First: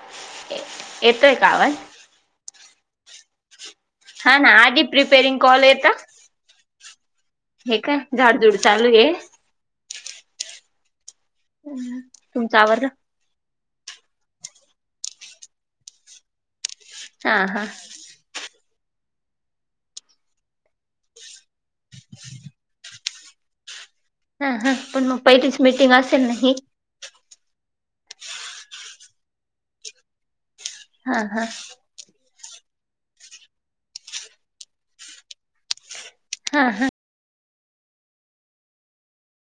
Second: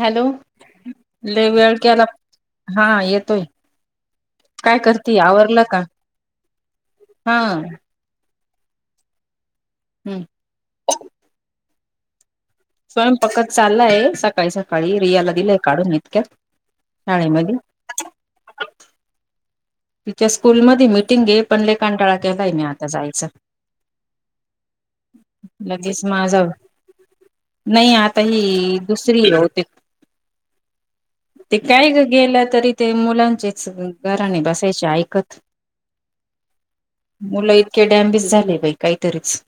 Hello येतोय का लई आवाज? वेळ केला हा येतोय हा ना काय आगी करते प्रिपेरिंग आवरलं कॉल का येत हा हे का. झाड धुड चालू ये. हम्म. तुमच्यावर स्वयंपाकच चाललाय सकाळी सकाळी रियाला दिलंय काढून इतक्या. हा हा.. तिच्या स्कूल मध मिटिंग हे पण लय कंटाळा केलाय मी आता जायचं. हा हा पण मग पहिलीच मिटिंग लगेच असेल ना माझा ही. नाही आता ही दुसरी हे बहुतेक हा हा ते काय गेलं तरी ते मुलांचेच गऱ्हाणे बसायचे ऐकत. हा हा. मुलं इतके डॅम्बेज झाले बाई काहीतरीच.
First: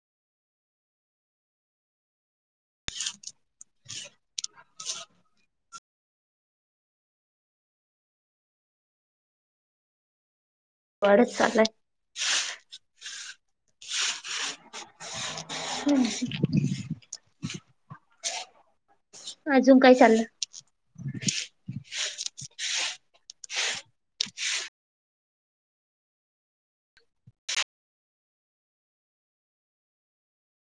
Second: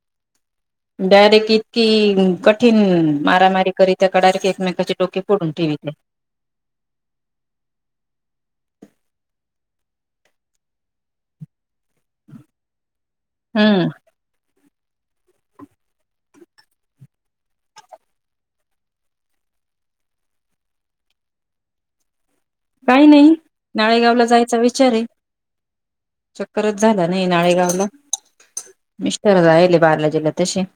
[inaudible] डायरेक्ट इतकी कठीण मारामारी करी त्या का डायरेक्ट एकमेकाचे डोके पोडून ठेवी त्या. [inaudible] बडच ला [unintelligible] हम्म. अजून काय चाललं? काही नाही नाळेगावला जायचा विचार आहे. चक्करच झाला नाही नाळेगावला मिस्टर जायले बार्ला जिल्ह्यात तशी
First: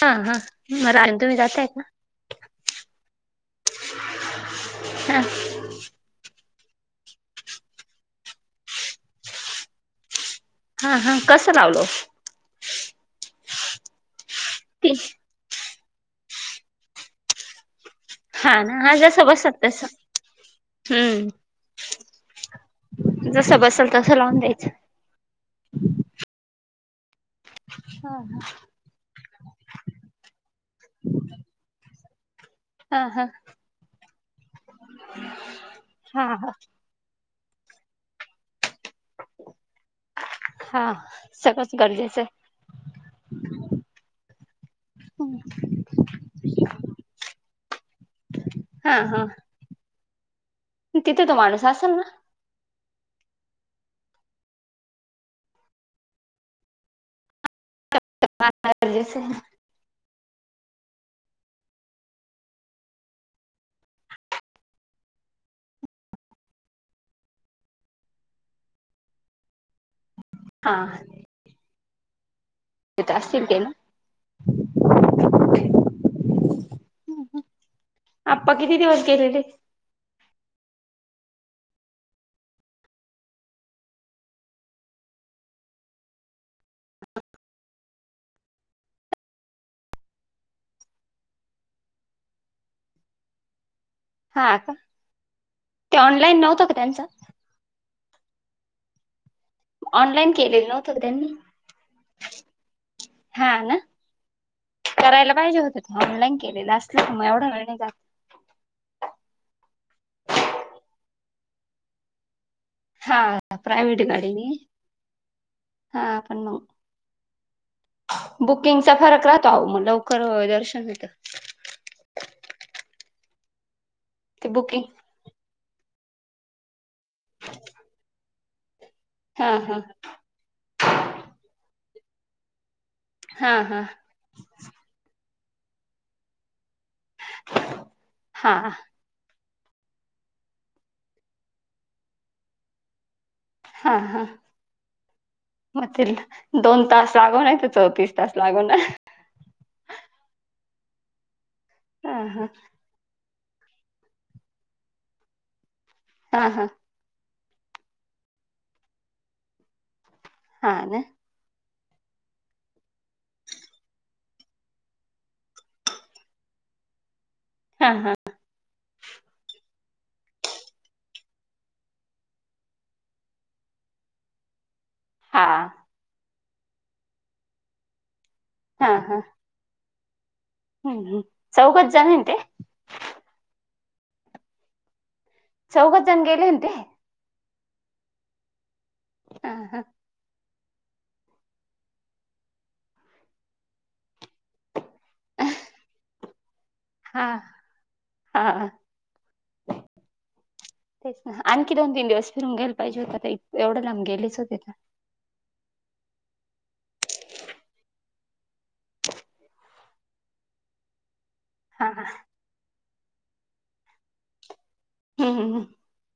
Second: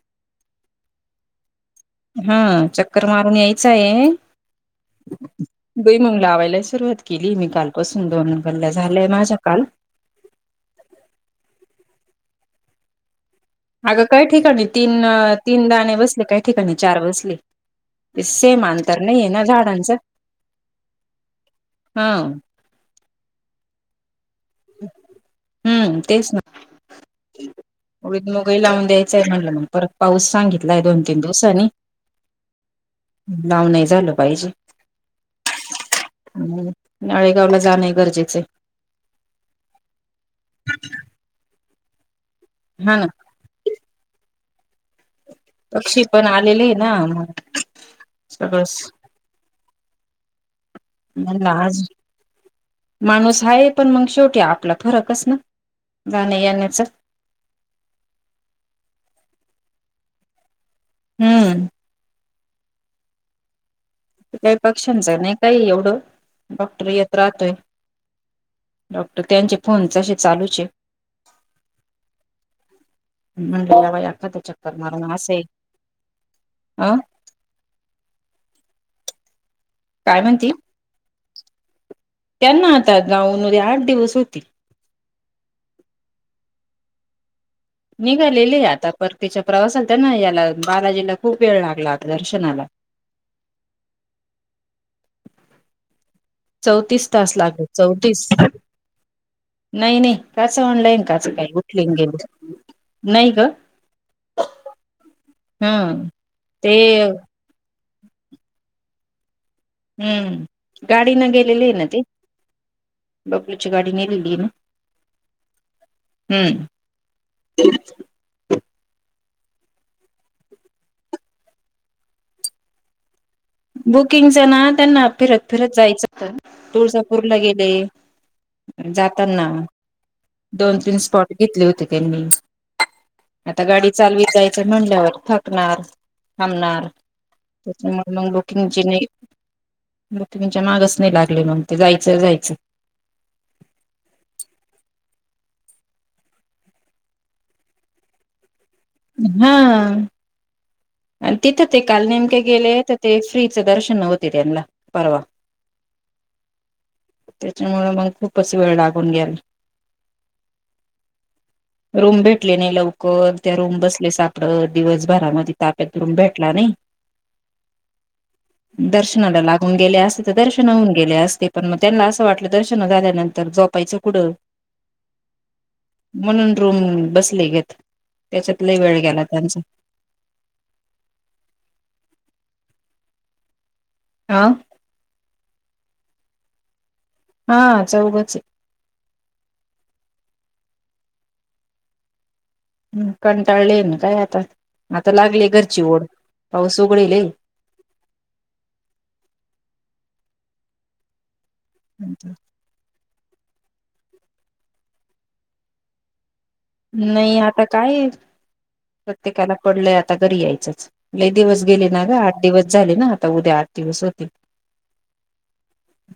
हा हा म रायन तुम्ही जाताय का? हं चक्कर मारून यायचं आहे हा भुईमूग लावायला सुरुवात केली मी कालपासून दोन भरल्या झाल्या माझ्या काल हा हा कसं लावलो ओ? आगं काही ठिकाणी तीन तीन दाणे बसले काही ठिकाणी चार बसले. ते हा सेम ना हा अंतर नाही जसं हे ना बसल तसं झाडाचं. हम्म जसं बसल तसं लावून द्यायचं. हुं तेच ना हा उडीद, मूग ही लावून द्याय चल म्हणलं मग परत पाऊस सांगितलाय दोन, तीन दिवस आणि हा लांब नाही झालं पाहिजे हा हा [unintelligible] नाळेगावला जाणं हे गरजेचं आहे. हा सगळच गरजेचं आहे. हा ना. हम्म. पक्षी पण आलेले हे ना म सगळंस हा, हा. तिथे तो म्हणून माणूस आज असेल ना माणूस हाय पण मंग शेवटी आपला फरकच ना जाण्या येण्याच. [unintelligible] हम्म. काही पक्षांच आहे ना का एवढं? डॉक्टर येत राहतोय. डॉक्टर त्यांचे फोन तसे चालूच आण असतील ते ना म्हंटलं याव एखाद चक्कर मारून आस हे अं आप्पा किती दिवस गेलेले? काय म्हणती? त्यांना आता जाऊन उद्या आठ दिवस होतील. निघालेले आता परतीच्या प्रवासाला त्याना याला बालाजीला खूप वेळ लागला आता दर्शनाला. हा का ते ऑनलाईन नव्हतं का त्याचं? चौतीस तास लागले. चवतीस नाही नाही ऑनलाईन कसं केलेलं नव्हतं का ऑनलाईन त्यांनी? काचं काय उठले न गेले. नाही ग. हा ना? करायला पाहिजे ह होत ते ऑनलाईन केलेल आसल ते का म एवढं वेळ नाही जात. हुं गाडीन गेलेले हे ना ते? हा बबलूची गाडी प्रायव्हेट नेलेली हे ना? गाडीने हा पण मग हुं. बुकिंगचा फरक राहतो आओ म लवकर दर्शन होत. बुकिंगच ते ना बुकिंग त्यांना फिरत फिरत जायच होत ना तुळजापूरला गेले जाताना हा हा दोन, तीन स्पॉट घेतले होते त्यांनी हा आता हा गाडी चालवी जाय च म्हल्यावर थकणार थांबणार तेच्यामुळ मंग लो हा [unintelligible] च्या मागच नाही लागले म्हणून ते जायचं जायचं हा, हा. म ते दोन तास लागो नाहीतर चौतीस तास लागो ना. हा. आणि तिथं ते काल हा नेमके हा गेले तर ते फ्रीचं दर्शन नव्हते तेन्हला परवा. हा हा त्याच्यामुळे मग खूप असशी वेळ लागून घ्याल हा ना रूम भेटले नाही लवकर त्या रूम बसले सापडत दिवसभरामध्ये- ता्या तुम भेटला नाही. हा हा. दर्शनाला लागून गेले असते तर दर्शनहन गेले असते पण मग त्यांना असं वाटलं दर्शन झाल्यानंतर जोपायच.. [unintelligible] हा म्हणून रूम बसले गेत त्याच्यातला हा वेळ हा गेला त्यांचा.. हम्म हम्म चौकात जन ये ते. हा. चौघद जण गेले हो ते. हा चौघच आहे. हा हा. ह कंटाळले ना काय आता आता लागले घरची ओढ पाऊस हा उघडेल. हा. तेच ना आणखी दोन, तीन दिवस फिरून घ्यायला पाहिजे होता एवढं ला गेलेच होते ना.. नाही आता काय? प्रत्येकाला पडलंय आता घरी यायचंच म्ह दिवस गेले हा हा ना ग आठ आठ दिवस झाले ना आता उद्या आठ दिवस होते. हम् हम हम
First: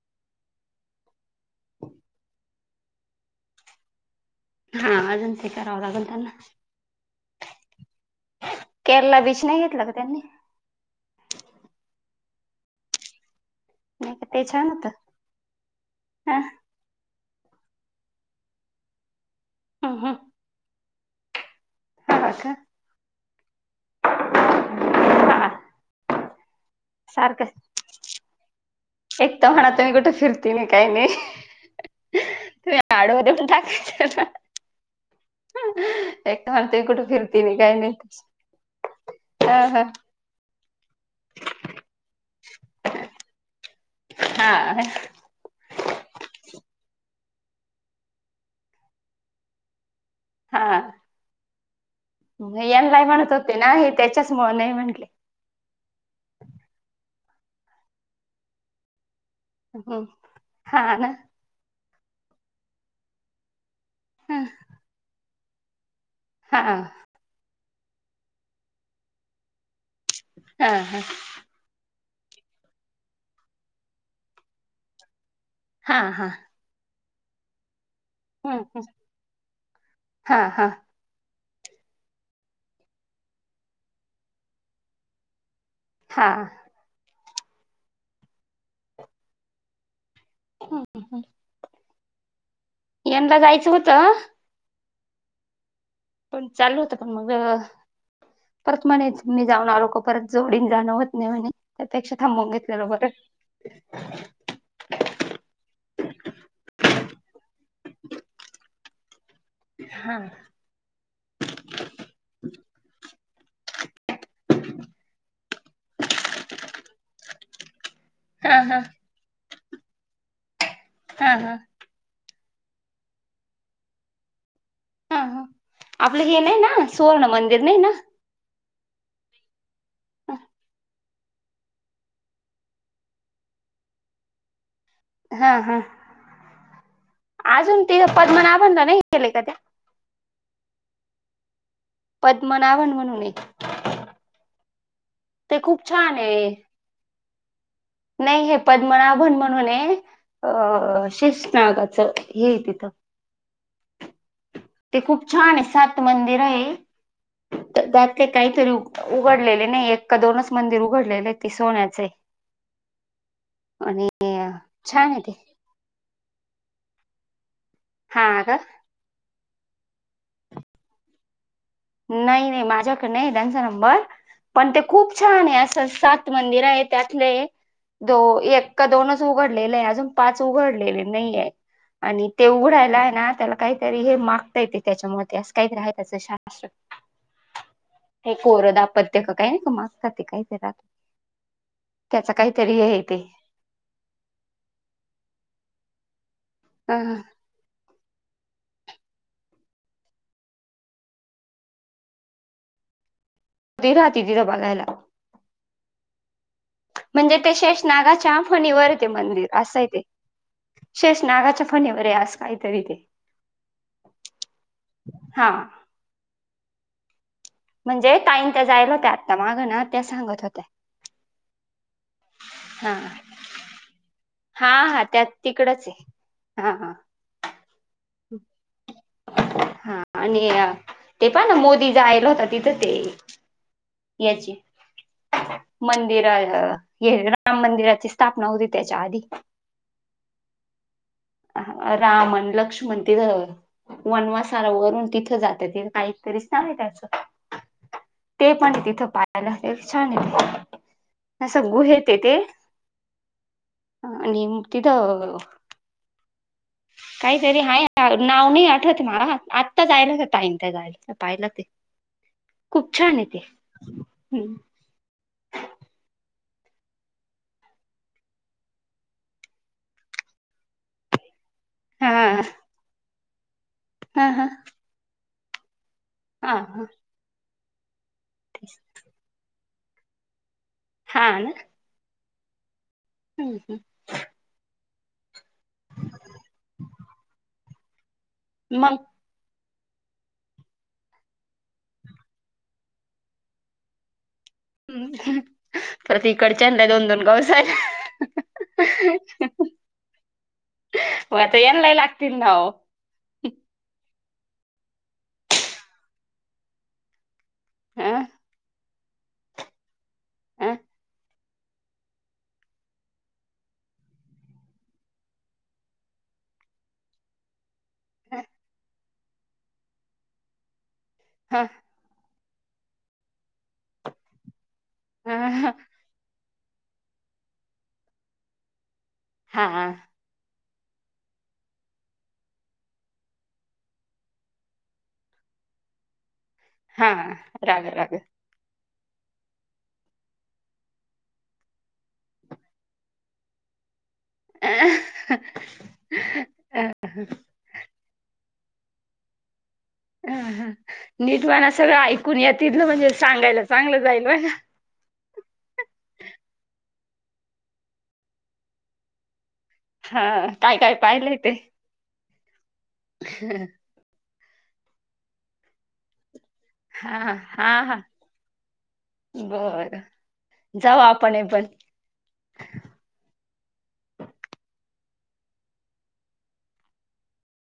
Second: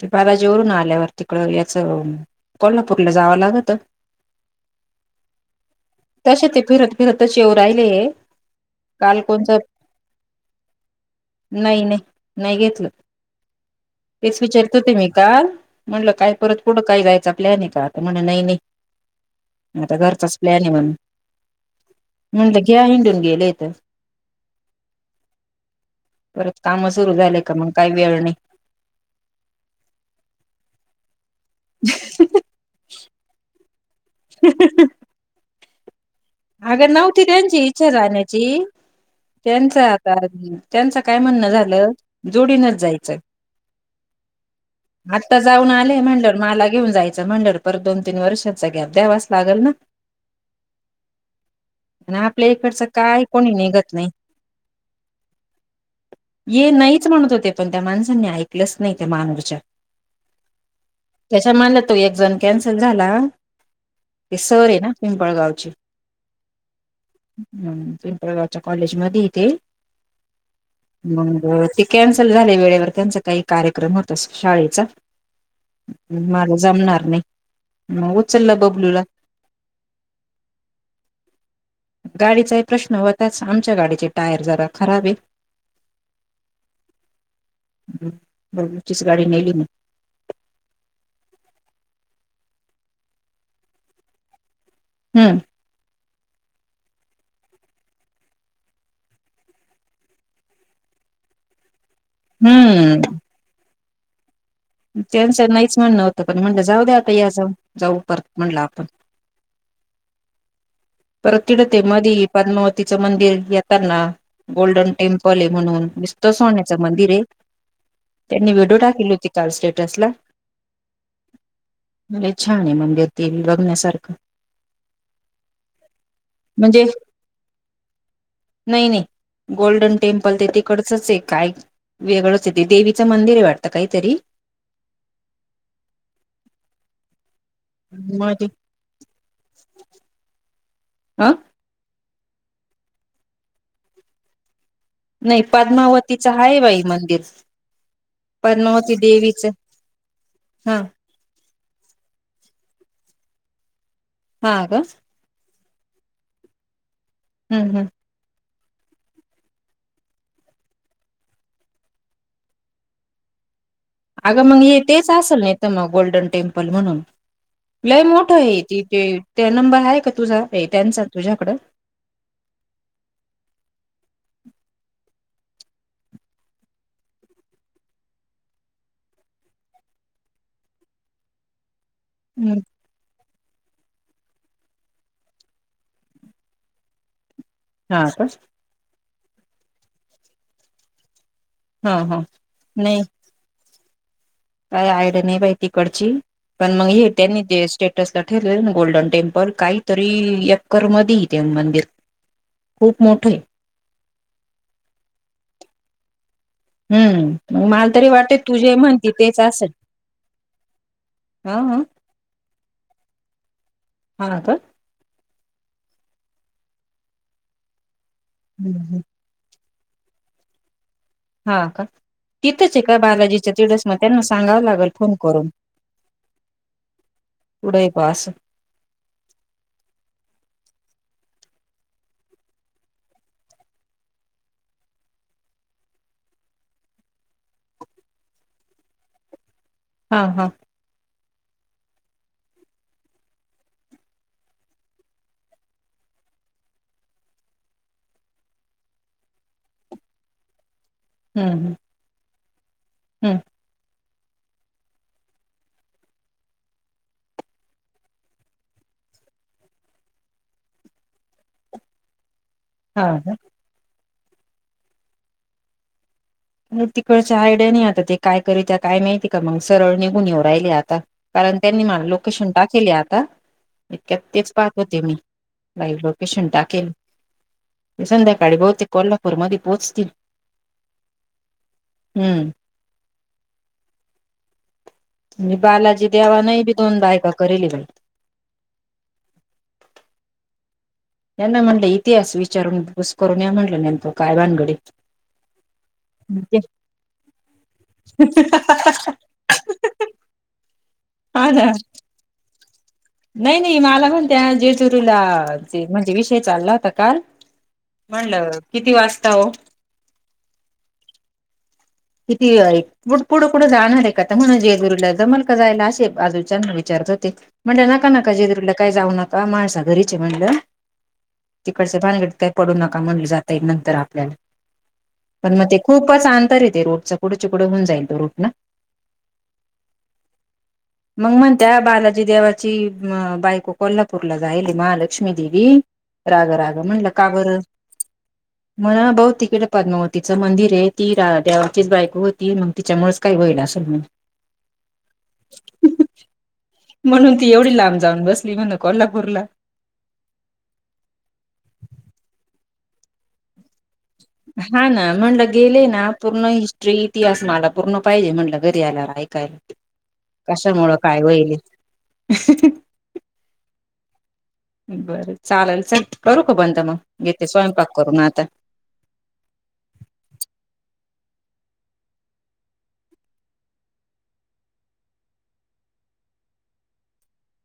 ते बाबाजीवररून आल्यावर तिकड याचं कोल्हापूरला जावं लागत. हा अजंत करवारगंतना. करत करत. शेव राहिले हे. केरळला बीच नाही घेतला का त्यांनी नाही नाही नाही घेतलं. नाही का तेच ते छान विचारत हो होत ते मी काल म्हटलं काय हा परत पुढं काही जायचा प्लॅन आहे का आता म्हण नाही नाही आता हम्म हम्म घरचाच प्लॅन आहे म्हणून. हा का म्हणत घ्या हिंडून गेलेय तर. हा परत काम सुरु झाले सारखं का मग काही वेळ नाही. एक तर म्हणात मी कुठे फिरती नाही काही नाही. तुम्ही आडव पण टाकाय ह ह [unintelligible] अगं नव्हती त्यांची इच्छा राण्याची हा हा त्यांचा त्यांचं काय म्हणणं झालं. जोडीनच जायचं. हा ता जाऊन आले मंडळ मला घेऊन जायचं मंडळ परत दोन तीन वर्षाचा गॅप द्यावास लागेल ना. हां. आणि आपल्या इकडचं काय म्हणत कोणी होते ना हे निघत नाही. त्याच्याच मुळे नाही म्हंटले ये नाहीच म्हणत होते पण त्या माणसांनी ऐकलंच नाही ते मानूरच्या हम् हा. त्याच्या म्हणलं तो एक जण कॅन्सल झाला तेी हा सर आहे ना पिंपळगावची.. हा. हम पिंपळगाच्या कॉलेज मध्ये येथ हा हा. ह ते कॅन्सल झाले वेळेवर त्यांचा काही कार्यक्रम होत शाळेचा. हां, हां. मला जमणार नाही म हम्म हम् हा हा. गाडीचाही प्रश्न होताच आमच्या गाडीचे टायर जरा खराब आहे. हा. बहिणीचीच गाडी नेली मी हम् हम हम. यंदा जायचं होतं. हम्म. चालू होत पण मग परत म्हणे मी जाऊन आलोक परत जोडीन जाणं होत नाही म्हणे. त्यापेक्षा थांबवून घेतलेलं बर. हम्म त्यांचं नाहीच म्हणणं होतं पण म्हणलं जाऊ द्या आता या जाऊ जाऊ परत म्हणलं आपण हा. परत तिते मधी पद्मावतीचं मंदिर येताना गोल्डन टेम्प पल म्हणून नुसत सोण्याच मंदिर आहे त्यांनी हां, व्हिडिओ हां. टाकले होते. चाल स्टेटस ला. हा हा. म्हे छान आहे मंबतील लगण्यासारखं हां, हां. आपलं हे नाही ना सुवर्ण मंदिर नही ना. नही नही गोल्डन टेम्पल ते तिकडच ए काय? वेगळंचहेेते देवीचं मंदिरे वाटतं काहीतरी हा हा अजून ति पद्म मध्ये नाभन ला नाही केलेय का त्या आ. पद्मनाभन म्हणून एक नही पद्मावतीचं हाय बाई मंदिर नही हे पद्मावती पद्मनाभन देवीचं म्हणून हे हा अ शेषनागाचं हे ये तिथं. हा का? ते खूप छान आहे सात मंदिर हे. हम् हम. ते काहीतरी उघडलेले नाही एक का दोनच मंदिर उघडलेले ते सोन्याच. आणि अगं मग हे तेच छान आहे ते असल नही त मग गोल्डन टेम्पल म्हणून लय मोठं हा का हे त. ते त्या नंबर आहे का तुझा हे त्यांचा तुझ्याकडं. नाही नाही माझ्याकडे नाही त्यांचा नंबर पण ते खूप छान आहे असं सात मंदिर आहे त्यातले ए. दो एक का दोनच उघडलेले आहे अजून पाच उघडलेले नाहीहे. आणि ते उघडायला हे ना त्याला काहीतरी हे मागता येते त्याच्यामुळे असं काहीतरी आहे त्याच श. हा का हे कोरदा पत ते का काही नाही का मास्तातात ते काहीतरी राह हा हा त्याचा काहीतरी हे य नाही तेे काय आयड्या नाही बाई तिकडची पण मंग अ हे त्यांनी देश टेटसला ठेवले ना गोल्डन टेम्पल काहीतरी यकर मधी ते मंदिर खूप मोठए. ते राहते [unintelligible] तिथं बघायला. म्हणजे ते हम्म मग शेष मला तरी वाटते नागाच्या तुझे फणीवर ते म्हणती तेच मंदिर असेल असंय ते. शेष ह नागाच्या हा फणीवर ए आस काहीतरी ते. हा ना तर हा. म्हणजे ताईअन ते जायल हम्म होत आत्ता माग ना त्या सांगत होते्या. हा का तिथंचहे हा. का बालाजीच तिडस म त्यांना सांगावं हा लागल हा फोन त्या करून तिकडच आहे हा हा. पुढये तो आस. हा, आणि ते पण मोदी ज आयला होता तिथं ते याची, मंदिर हे राम मंदिराची स्थापना होती त्याच्या आधी. हा, हा. राम ण लक्ष्मण तिथं. वनवासाला वरून तिथं जातातथ काहीतरीच सांग त्याचंऽ. ते पण. तिथं पाहाला छान य असं हम्म गुहेेत ते. हम्म, आणी तिथं. काहीतरी आहेाय नाव नाही आठवते मला आत्ताचयलाच ताई त्या गाडीच पाहिलं ते. [inaudible] खूप छान हा आहे ते ह्म तिकडच्या आयडिया नाही आता ते काय करीत्या, काय माहिती, का मग सरळ निघून येव राहिले आता. कारण त्यांनी मला हा हा लोकेशन टाकेले आता इतक्यात हा तेच पाहत होते मी लाईव्ह ल. केशन हा हा टाकेल ते संध्याकाळी बहुतेक कोल्हापूरमध्ये पोहोचतील. हां ना. हम्म. हम् ह [unintelligible] म्हनजे बालाजी देवानही बी दोन बायका करेली बाई. मग? त्यांना म्हटलं इतिहास विचारून घुस करून या म्हटलं न त काय बांनगडयऽ. हम्, पर त इकडच्यांड दोन, दोन गाव साहे हो, हा आता ना यानला ई लागतील नाव नाही, नाही मला पण त्या जेजुरीूला, म्हणजे विषय चालला होता काल हा म्हणलं किती वाजता हो आह. किती पु पुढं पुढं जाणार आहे का तर म्हणा, जेजुरीला जमल का जायला असे बाजूच्याना विचारत होते. म्हणलं नका, नका जेजूरीला काय जाऊ नका, माळसा घरीच य म्हणलंऽ. हा, भग काही पडू नका म्हणलं, जाताईल नंतर आपल्याला, पण मग ते हा खूपच अंतरऽ. ते रोटचा कुढे चिकठं होऊन जाईल तो, रोट ना. हा, हा. [inaudible] मग मण त्या बालाजी देवाची बायको कोल्हापूरला जाईल महालक्ष्मी देवी. राग, राग. म्हणलं हा का बर, राग राग म्हणा भाऊ तिकडे पद्मावतीचं मंदिर आहे, ती रा्या. चीच बायको होती, मग तिच्यामुळेच काय होईल असेल मग. म्हणून ती एवढी लांब जाऊन बसली म्हण, कोल्हापूरला. अ, ह नीटवाना सगळं ऐकून या तिथलं, म्हणजे सांगायला चांगलं जाईल म्ह ना. हा, ना, म्हणलं गेले ना पूर्ण हिस्ट्री, इतिहास मला पूर्ण पाहिजे म्हणलं, घरी आल्या ऐकायला. कशामुळं काय होईल? ह, बरं चालेल चल करू का बंद मग? हा घेते स्वयंपाक करूनग आता. बर, जाऊ आपण हे पण.